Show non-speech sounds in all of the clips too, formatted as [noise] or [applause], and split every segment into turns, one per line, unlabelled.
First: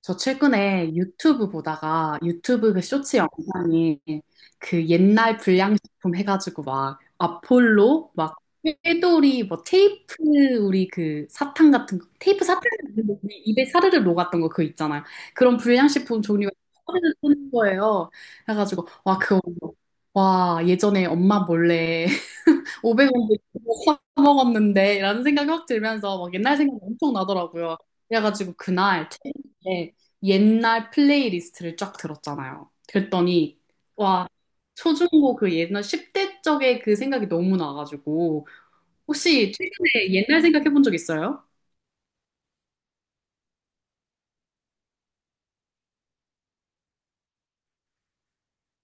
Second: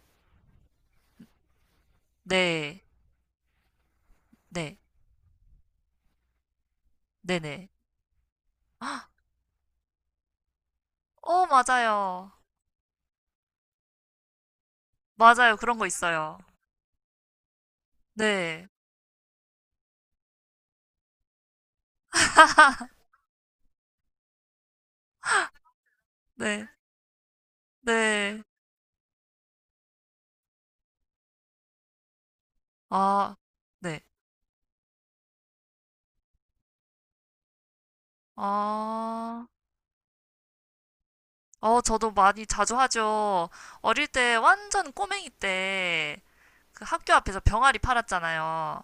저 최근에 유튜브 보다가 유튜브 그
네,
쇼츠 영상이
네,
그 옛날 불량식품 해가지고 막
네네.
아폴로 막
아,
꾀돌이 뭐 테이프 우리 그
어,
사탕 같은 거
맞아요.
테이프 사탕 같은 거 우리 입에 사르르 녹았던 거 그거 있잖아요.
맞아요.
그런
그런 거
불량식품
있어요.
종류가 사르르 뜨는 거예요.
네,
해가지고 와 그거 와 예전에 엄마 몰래 500원도 사 먹었는데 라는 생각이 확 들면서 막 옛날
네,
생각이 엄청 나더라고요.
네.
그래가지고 그날 퇴근에 옛날 플레이리스트를 쫙 들었잖아요.
아,
그랬더니
네.
와 초중고 그 옛날 10대 적의 그 생각이 너무 나가지고
아,
혹시 최근에 옛날 생각해 본 적 있어요?
어, 저도 많이 자주 하죠. 어릴 때, 완전 꼬맹이 때, 그 학교 앞에서 병아리 팔았잖아요.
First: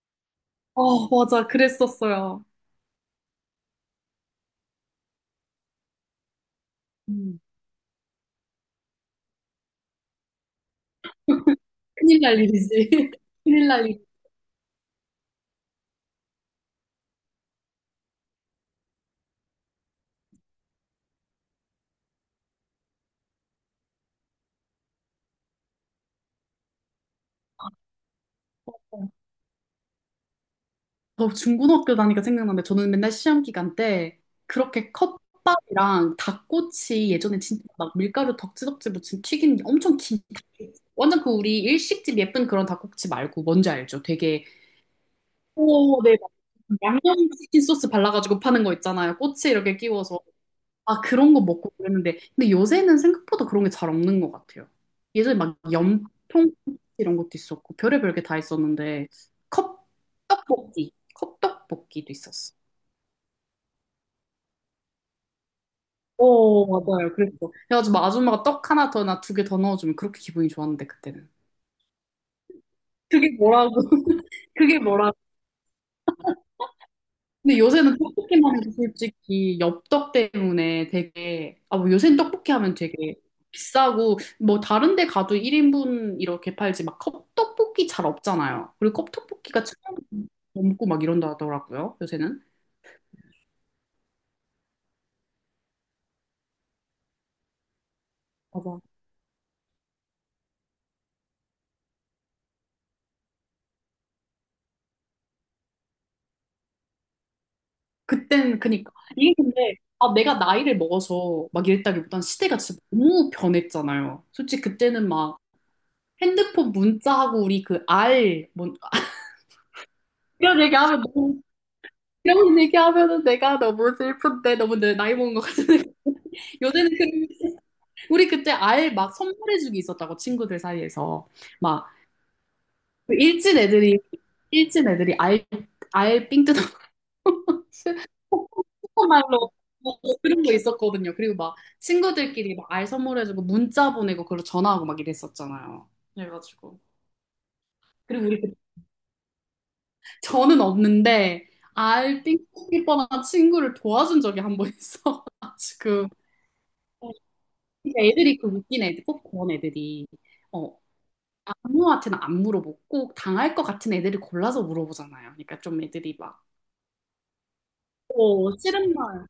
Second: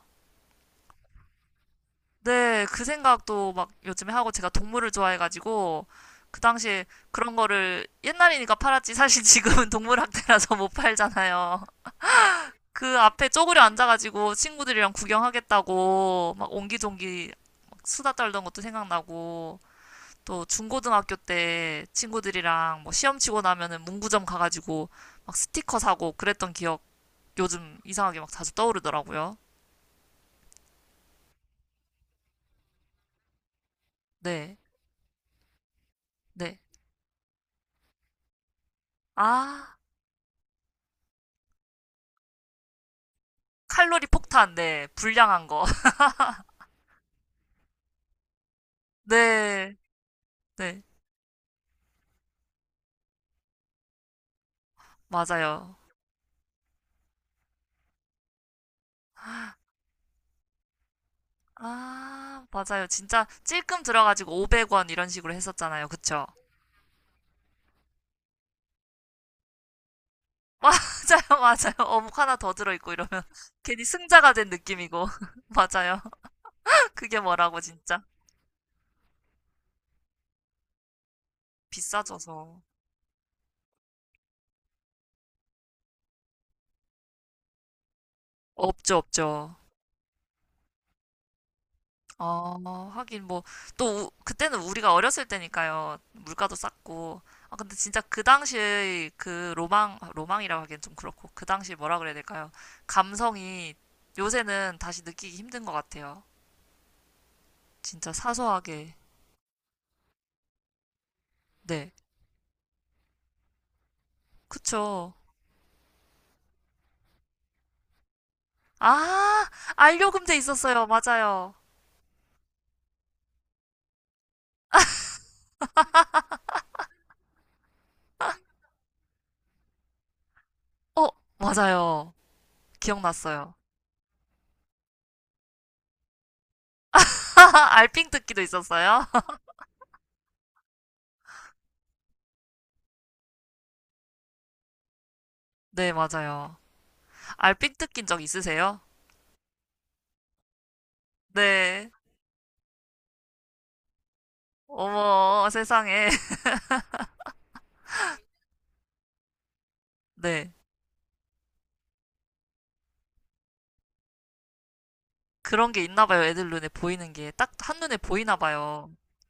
어 맞아 그랬었어요.
네, 그 생각도 막 요즘에 하고 제가 동물을 좋아해가지고, 그 당시에 그런
음,
거를 옛날이니까 팔았지. 사실 [laughs] 지금은 동물학대라서 못 팔잖아요.
큰일 날
그
일이지. [laughs]
앞에 쪼그려
큰일 날
앉아가지고 친구들이랑 구경하겠다고 막 옹기종기 막 수다 떨던 것도 생각나고 또 중고등학교 때 친구들이랑 뭐 시험 치고 나면은 문구점 가가지고 막 스티커 사고 그랬던 기억 요즘 이상하게 막 자주 떠오르더라고요.
저 중고등학교 다니까 생각나는데 저는 맨날 시험 기간 때
네,
그렇게 컵밥이랑
네.
닭꼬치 예전에 진짜 막 밀가루 덕지덕지 묻힌 튀긴
아,
엄청 긴 닭- 완전 그 우리 일식집 예쁜 그런 닭꼬치 말고 뭔지 알죠?
칼로리
되게
폭탄, 네. 불량한 거. [laughs]
오, 네. 맞아요. 양념치킨 소스 발라가지고 파는 거 있잖아요. 꼬치
네,
이렇게 끼워서.
네.
아, 그런 거 먹고 그랬는데. 근데 요새는 생각보다 그런 게 잘 없는 것 같아요. 예전에 막
맞아요.
염통 이런 것도 있었고, 별의별 게 다 있었는데, 컵, 떡볶이, 컵떡볶이도
아,
있었어.
맞아요. 진짜 찔끔 들어가지고 500원 이런 식으로 했었잖아요. 그쵸?
오, 맞아요. 그랬어. 그래가지고 막 아줌마가 떡 하나 더, 나 두 개 더 넣어주면 그렇게 기분이
[laughs]
좋았는데, 그때는.
맞아요, 맞아요. 어묵 하나 더 들어있고 이러면
그게
[laughs]
뭐라고,
괜히
[laughs]
승자가 된
그게
느낌이고.
뭐라고.
[laughs] 맞아요. [laughs] 그게
근데
뭐라고,
요새는
진짜.
떡볶이만 해도 솔직히 엽떡 때문에 되게, 아, 뭐 요새는 떡볶이
비싸져서.
하면 되게 비싸고, 뭐 다른 데 가도 1인분 이렇게 팔지, 막 컵떡볶이 잘 없잖아요.
없죠,
그리고
없죠.
컵떡볶이가 천 원 넘고 막 이런다 하더라고요, 요새는.
어, 하긴 뭐, 또, 그때는 우리가 어렸을 때니까요. 물가도 쌌고. 아, 근데 진짜 그
맞아.
당시의 그 로망, 아, 로망이라고 하기엔 좀 그렇고, 그 당시 뭐라 그래야 될까요? 감성이 요새는 다시 느끼기 힘든 것 같아요. 진짜
그땐, 그니까.
사소하게.
이게 근데, 아, 내가 나이를 먹어서 막
네.
이랬다기보단 시대가 진짜 너무 변했잖아요. 솔직히 그때는
그쵸.
막 핸드폰 문자하고 우리 그 알, 뭔, 아,
아, 알료금 돼
이런
있었어요.
얘기하면 너무
맞아요.
이런 얘기하면은 내가 너무 슬픈데 너무 내 나이 먹은 것 같은 느낌. [laughs] 요새는 그 우리 그때 알 막 선물해주기 있었다고 친구들
어,
사이에서 막그
맞아요. 기억났어요.
일진 애들이 일진 애들이 알알삥 뜯어
[laughs] 알핑 뜯기도 있었어요?
[laughs]
[laughs]
말로 그런 거 있었거든요. 그리고 막 친구들끼리 막 알 선물해주고 문자 보내고 그걸로 전화하고 막 이랬었잖아요.
네, 맞아요.
그래가지고
알핑 뜯긴 적
그리고 우리 그-
있으세요?
저는 없는데
네.
알삥 뜯길 뻔한 친구를 도와준 적이 한 번 있어.
어머,
[laughs]
세상에.
지금.
[laughs]
진짜 애들이 그 웃긴 애들, 꼭 그런 애들이
네.
어, 아무한테나 안 물어보고 꼭 당할 것 같은 애들을 골라서 물어보잖아요. 그러니까
그런
좀
게 있나
애들이
봐요.
막,
애들 눈에 보이는 게. 딱 한눈에 보이나
어,
봐요.
싫은 말.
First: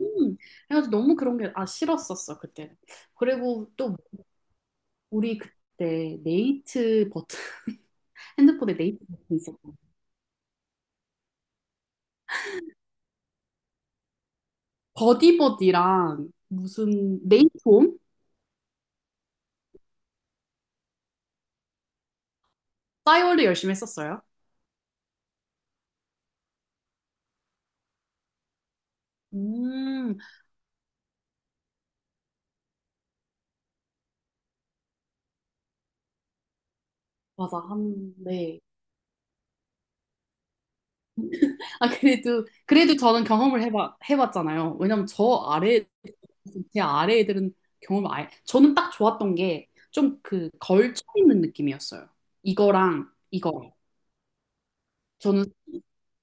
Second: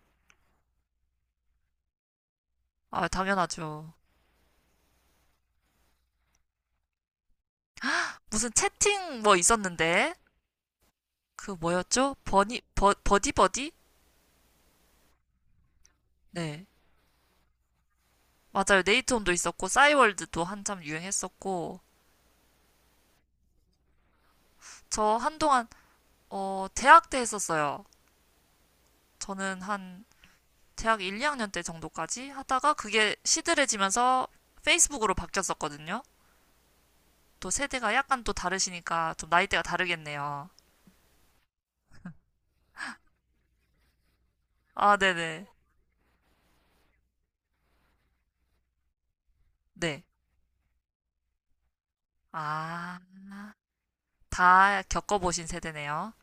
음. 그래가지고 너무 그런 게, 아, 싫었었어, 그때.
아,
그리고
당연하죠.
또 우리 그때 네이트 버튼, [laughs]
무슨
핸드폰에 네이트
채팅
버튼
뭐
있었고,
있었는데? 그 뭐였죠? 버디버디?
버디버디랑
네.
무슨 네이트홈?
맞아요. 네이트홈도 있었고, 싸이월드도 한참 유행했었고,
싸이월드 열심히 했었어요.
저 한동안, 어, 대학 때 했었어요. 저는 한
음,
대학 1, 2학년 때 정도까지 하다가 그게 시들해지면서 페이스북으로 바뀌었었거든요. 또
맞아.
세대가
한,
약간 또
네.
다르시니까 좀 나이대가 다르겠네요.
아, 그래도, 그래도 저는 경험을 해봤잖아요.
아,
왜냐면
네네.
아래, 제 아래 애들은 경험을 아예, 저는 딱 좋았던 게
네.
좀 그 걸쳐 있는 느낌이었어요.
아,
이거랑 이거.
다
저는
겪어보신 세대네요.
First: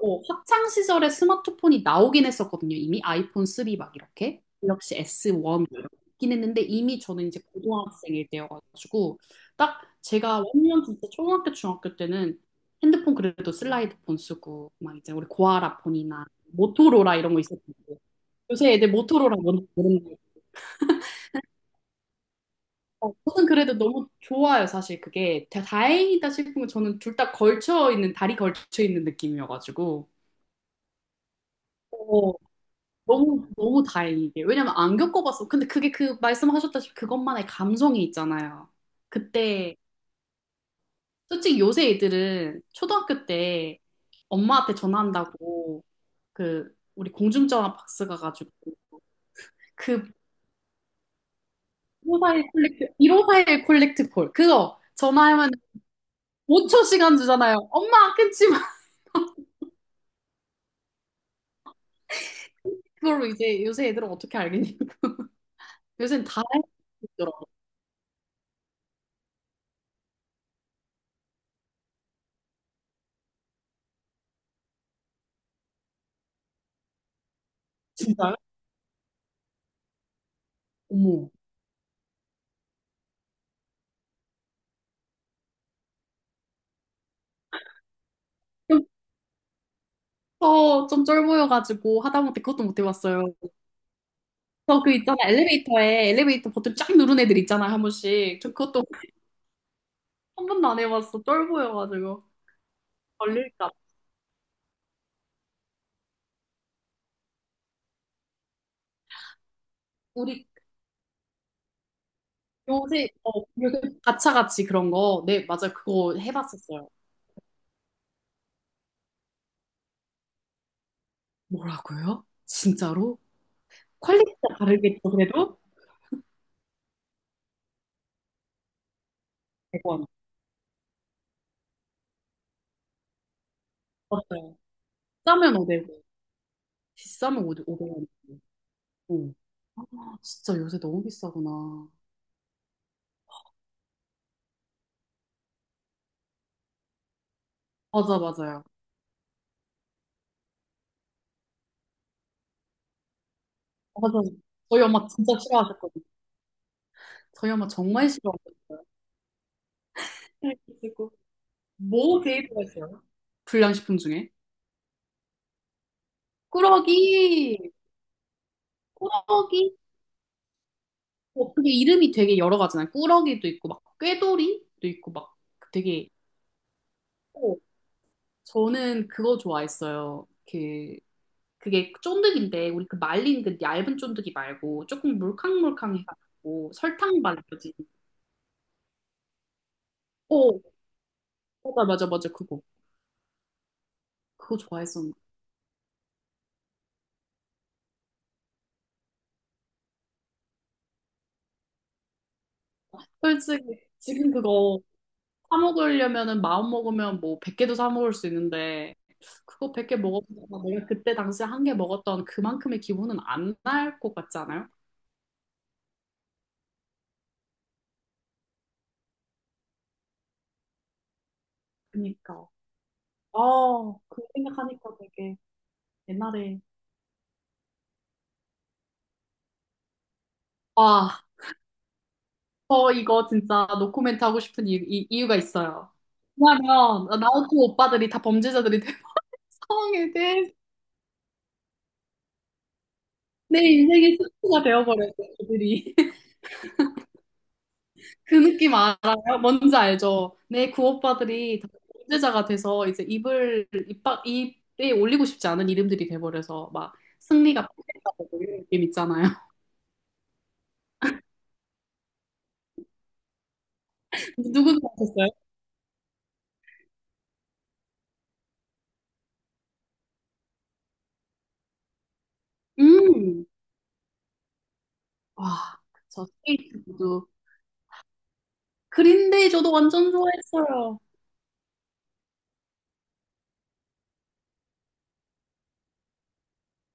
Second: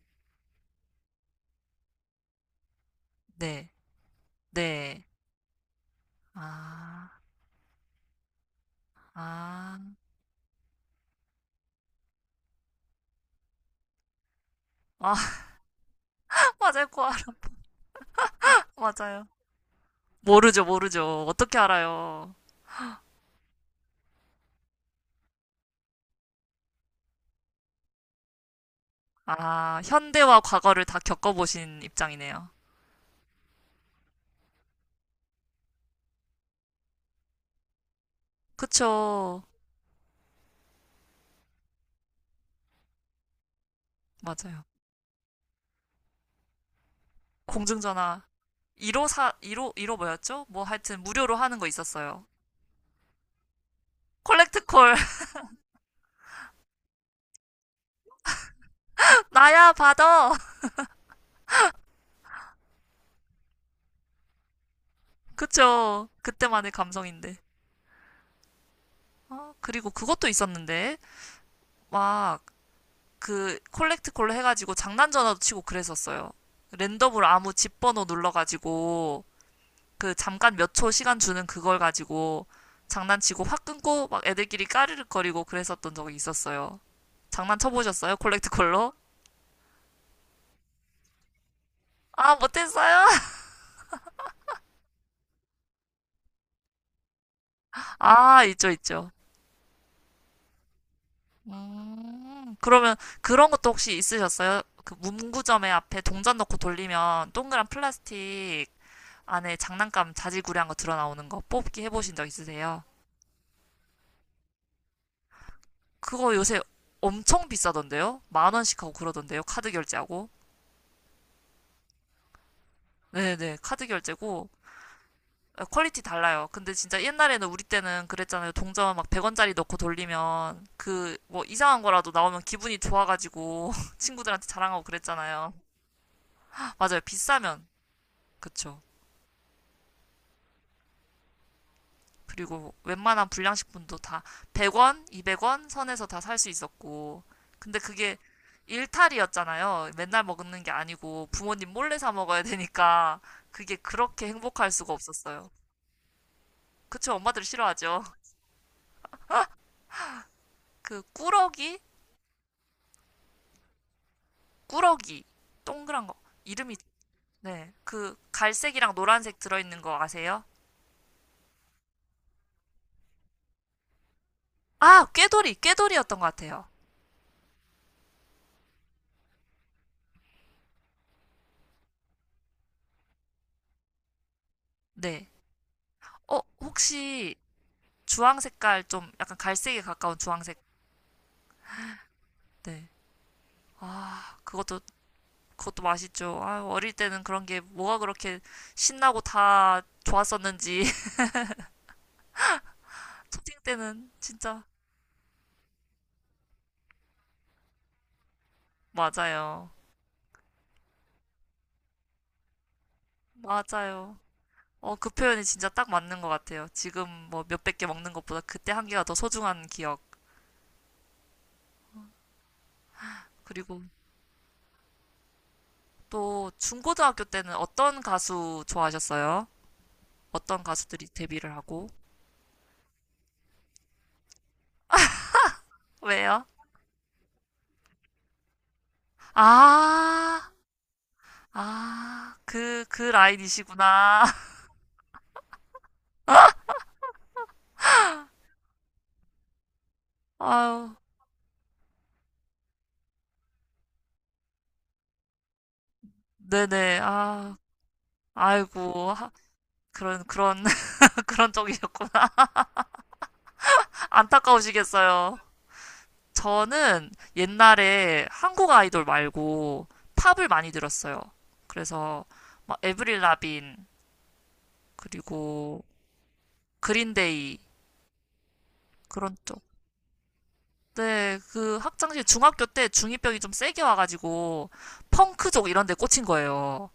어, 학창 시절에 스마트폰이 나오긴 했었거든요. 이미 아이폰
네.
3 막 이렇게 갤럭시
네.
S1 이렇게 있긴 했는데 이미
아,
저는 이제 고등학생일 때여가지고
아,
딱 제가 완전 진짜 초등학교 중학교 때는 핸드폰 그래도 슬라이드폰 쓰고 막 이제
아,
우리
[laughs]
고아라 폰이나
맞아요.
모토로라 이런 거 있었는데
꼭 알아.
요새 애들
맞아요.
모토로라 뭔지 모르는데
모르죠, 모르죠. 어떻게 알아요?
어, 저는 그래도 너무 좋아요 사실 그게 다- 다행이다 싶은 건 저는 둘 다 걸쳐 있는 다리 걸쳐 있는
아,
느낌이어가지고
현대와 과거를 다 겪어보신 입장이네요.
너무, 너무 다행이게. 왜냐면 안 겪어봤어. 근데 그게 그 말씀하셨다시피 그것만의 감성이 있잖아요.
그쵸.
그때, 솔직히 요새 애들은 초등학교 때
맞아요.
엄마한테 전화한다고 그, 우리 공중전화 박스
공중전화
가가지고
1호사15 15
그
뭐였죠? 뭐 하여튼 무료로 하는 거
1 5
있었어요.
사일 콜렉트, 1541 콜렉트 콜. 그거
콜렉트콜
전화하면 5초 시간 주잖아요. 엄마 끊지 마.
[laughs]
[laughs]
나야 받아. [laughs]
그걸로 이제 요새 애들은 어떻게 알겠냐고. [laughs]
그쵸?
요새는 다 알고
그때만의 감성인데.
있더라고.
아, 그리고 그것도 있었는데 막 그 콜렉트콜로 해가지고 장난 전화도 치고 그랬었어요. 랜덤으로 아무 집 번호
진짜요?
눌러가지고 그 잠깐 몇 초 시간
어머.
주는 그걸 가지고 장난치고 확 끊고 막 애들끼리 까르륵거리고 그랬었던 적이 있었어요. 장난 쳐보셨어요? 콜렉트콜로?
저 좀 쫄보여가지고
아,
하다못해 그것도 못
못했어요.
해봤어요. 저 그 있잖아 엘리베이터에 엘리베이터 버튼 쫙 누른 애들 있잖아 한 번씩.
아,
저
있죠,
그것도
있죠.
한 번도 안 해봤어. 쫄보여가지고
그러면 그런
걸릴까.
것도
봐.
혹시 있으셨어요? 그 문구점에 앞에 동전 넣고 돌리면 동그란 플라스틱 안에 장난감
우리
자질구레한 거 드러나오는 거 뽑기 해보신 적 있으세요?
요새 어 요새 가차같이 그런 거. 네 맞아 요 그거
그거 요새
해봤었어요.
엄청 비싸던데요? 10,000원씩 하고 그러던데요? 카드 결제하고?
뭐라고요? 진짜로?
네네, 카드 결제고.
퀄리티가 다르겠죠 그래도?
아, 퀄리티 달라요. 근데 진짜 옛날에는 우리 때는 그랬잖아요. 동전 막 100원짜리 넣고
100원.
돌리면 그 뭐 이상한 거라도 나오면 기분이 좋아가지고 [laughs] 친구들한테
맞아요.
자랑하고 그랬잖아요.
싸면 5백원
맞아요.
비싸면
비싸면
500원.
그쵸.
어. 아, 진짜 요새 너무 비싸구나.
그리고 웬만한 불량식품도 다 100원, 200원 선에서 다 살 수 있었고. 근데 그게
맞아 맞아요.
일탈이었잖아요. 맨날 먹는 게 아니고 부모님 몰래 사 먹어야 되니까 그게
맞아. 요
그렇게 행복할
저희
수가
엄마 진짜
없었어요.
싫어하셨거든요.
그쵸. 엄마들
저희 엄마
싫어하죠.
정말 싫어하거든요.
그
그리고
꾸러기,
뭐 데이트가 있어요? 불량식품 중에.
꾸러기 동그란 거 이름이
꾸러기,
네. 그 갈색이랑 노란색
꾸러기.
들어있는 거 아세요?
어, 그게 이름이 되게 여러 가지잖아요. 꾸러기도 있고, 막, 꾀돌이도
아,
있고, 막,
꾀돌이,
되게.
꾀돌이였던 것 같아요.
어, 저는 그거 좋아했어요. 그, 그게 쫀득인데, 우리 그 말린 그 얇은 쫀득이 말고, 조금
네. 어,
물캉물캉해가지고, 설탕
혹시
발라진.
주황 색깔 좀 약간 갈색에 가까운 주황색.
어, 맞아, 맞아, 맞아, 그거.
네. 아,
그거
그것도
좋아했었는데.
그것도 맛있죠. 아, 어릴 때는 그런 게 뭐가 그렇게 신나고 다 좋았었는지. [laughs] 초딩
솔직히,
때는
지금
진짜
그거 사 먹으려면은 마음 먹으면 뭐 100개도 사 먹을 수 있는데
맞아요.
그거 100개 먹었다가 내가 그때 당시에 한 개 먹었던 그만큼의 기분은 안 날 것
맞아요.
같지 않아요?
어, 그 표현이 진짜 딱 맞는 것 같아요. 지금 뭐 몇백 개 먹는 것보다 그때 한 개가 더 소중한 기억.
그니까. 아,
그리고
그 생각하니까 되게
또
옛날에.
중고등학교 때는 어떤 가수 좋아하셨어요? 어떤 가수들이
아,
데뷔를 하고?
저 이거 진짜 노코멘트 하고 싶은 이유가 있어요.
왜요?
왜냐면 나우토 오빠들이 다 범죄자들이 된 [laughs] 상황에
아,
대해
그
내 인생의
라인이시구나. [laughs]
스포가 되어버렸어요, 그들이. 그 느낌 알아요? 뭔지 알죠? 내
아유,
구오빠들이 다 범죄자가 돼서 이제 입을 입박 입에 올리고 싶지 않은 이름들이 돼버려서 막
네네. 아,
승리가 폭행다고 이런 느낌
아이고.
있잖아요.
그런, [laughs] 그런 쪽이셨구나.
[laughs] 누구도 하셨어요?
안타까우시겠어요. 저는 옛날에 한국 아이돌 말고 팝을 많이 들었어요. 그래서 막 에브릴
음,
라빈,
와,
그리고
그쵸. 스테이트 구두.
그린데이, 그런
그린데이
쪽.
저도 완전 좋아했어요.
네, 그 학창시절 중학교 때 중2병이 좀 세게 와가지고 펑크족 이런 데 꽂힌 거예요.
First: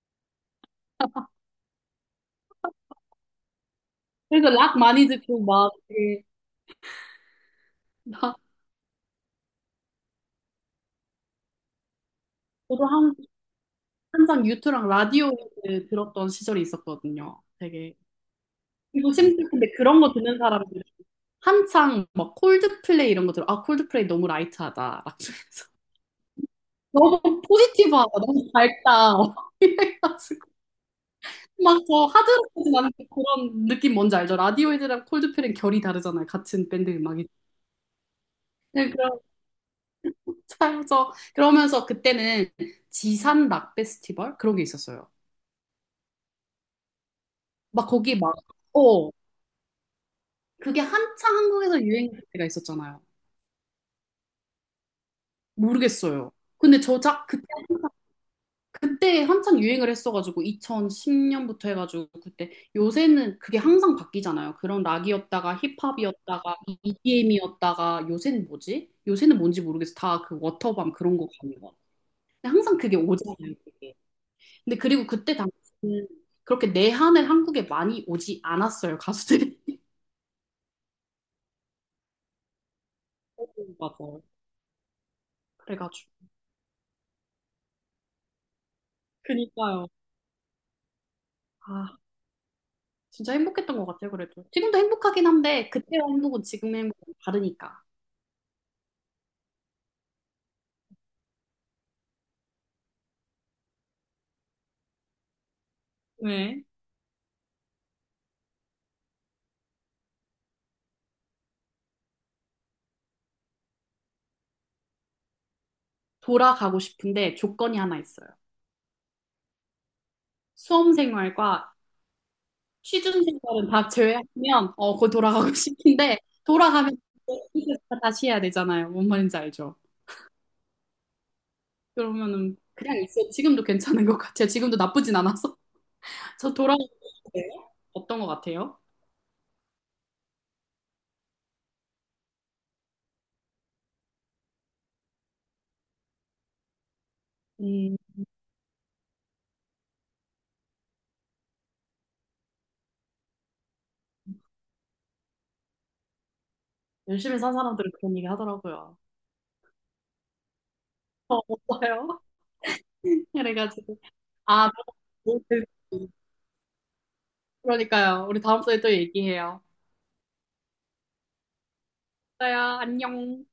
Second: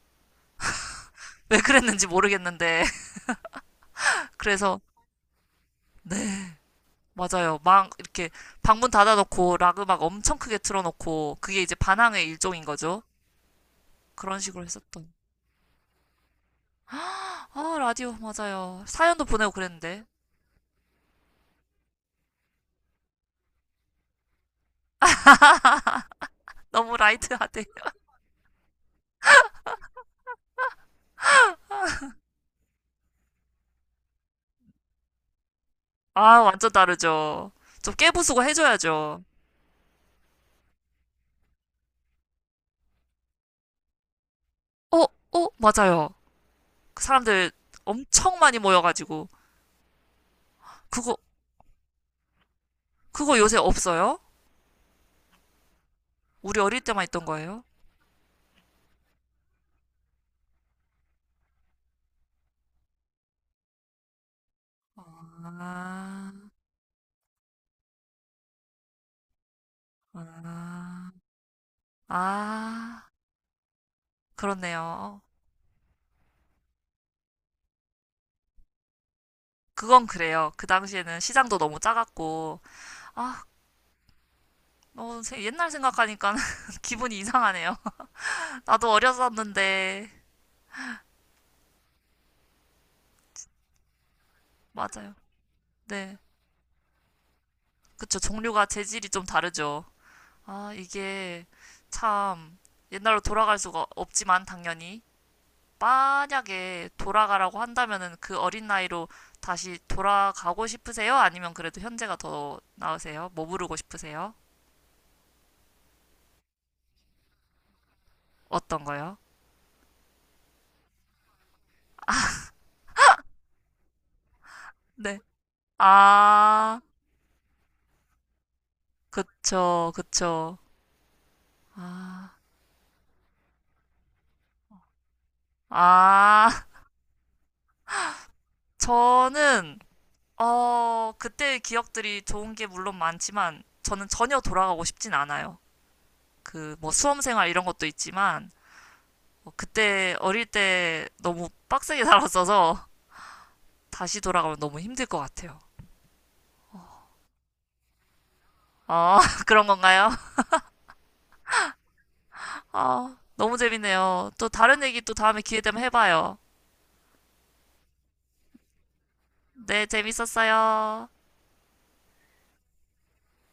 왜 그랬는지 모르겠는데. [laughs]
그래서 락
그래서
많이 듣고 막 되게
맞아요. 막 이렇게
나
방문 닫아놓고 락 음악 엄청 크게 틀어놓고 그게 이제 반항의 일종인
저도
거죠.
한
그런
항상
식으로
유튜랑
했었던.
라디오 들었던 시절이 있었거든요.
아,
되게
라디오 맞아요.
그리고
사연도
심지어
보내고
근데 그런
그랬는데
거 듣는 사람들 한창 막 콜드플레이 이런 거 들어. 아, 콜드플레이 너무 라이트하다. 막 이러면서 [laughs]
너무
너무
라이트하대. [laughs]
포지티브하다. 너무 밝다. 막 [laughs] 이래가지고 막 저 하드락까지 않는 그런 느낌 뭔지 알죠? 라디오헤드랑 콜드플레이는 결이 다르잖아요.
아,
같은
완전
밴드 음악이.
다르죠. 좀 깨부수고
네, 그런
해줘야죠.
차이죠 그러면서 그때는 지산 락 페스티벌 그런 게
어,
있었어요.
어, 맞아요. 그 사람들
막 거기 막
엄청 많이
어,
모여가지고
그게
그거
한창 한국에서 유행할 때가 있었잖아요.
그거 요새 없어요?
모르겠어요.
우리
근데
어릴 때만 있던
저작
거예요?
그때 한참 유행을 했어가지고 2010년부터 해가지고 그때 요새는 그게 항상 바뀌잖아요. 그런 락이었다가
아,
힙합이었다가 EDM이었다가 요새는 뭐지? 요새는 뭔지 모르겠어. 다 그 워터밤
아,
그런 거 가는 거. 근데 항상 그게
아,
오잖아요. 그게. 근데 그리고
그렇네요.
그때 당시는 그렇게 내한을 한국에 많이 오지 않았어요. 가수들이.
그건 그래요. 그 당시에는 시장도 너무 작았고 아,
[laughs] 맞아
어, 옛날
그래가지고.
생각하니까 [laughs] 기분이 이상하네요. [laughs] 나도
그니까요.
어렸었는데.
아, 진짜 행복했던 것 같아요. 그래도. 지금도
맞아요.
행복하긴 한데 그때와
네.
행복은 지금의 행복은 다르니까.
그쵸. 종류가 재질이 좀 다르죠. 아, 이게 참 옛날로 돌아갈 수가 없지만 당연히
네.
만약에 돌아가라고 한다면은 그 어린 나이로 다시 돌아가고 싶으세요? 아니면 그래도 현재가 더 나으세요? 뭐 부르고 싶으세요?
돌아가고 싶은데 조건이 하나 있어요.
어떤 거요?
수험생활과 취준생활은 다 제외하면 어, 거기
네.
돌아가고 [laughs] 싶은데
아,
돌아가면 이거 다시 해야 되잖아요. 뭔 말인지 알죠?
그쵸, 그쵸. 아,
그러면은 그냥 있어요. 지금도 괜찮은 것 같아요. 지금도 나쁘진 않아서 [laughs]
아,
저
[laughs]
돌아가고 싶어요. 어떤 것 같아요?
저는 어, 그때의 기억들이 좋은 게 물론 많지만 저는 전혀 돌아가고 싶진 않아요. 그 뭐 수험 생활 이런 것도
음,
있지만 뭐 그때 어릴 때 너무 빡세게 살았어서 [laughs] 다시 돌아가면 너무 힘들 것 같아요.
열심히 산 사람들은 그런 얘기 하더라고요.
아, [laughs] 그런 건가요?
어, 없어요?
[laughs] 아,
[laughs]
너무
그래가지고
재밌네요. 또
아,
다른 얘기 또 다음에
너무
기회
좋을
되면
것 같아요.
해봐요.
그러니까요. 우리 다음 주에 또 얘기해요.
네, 재밌었어요.
그래요 안녕.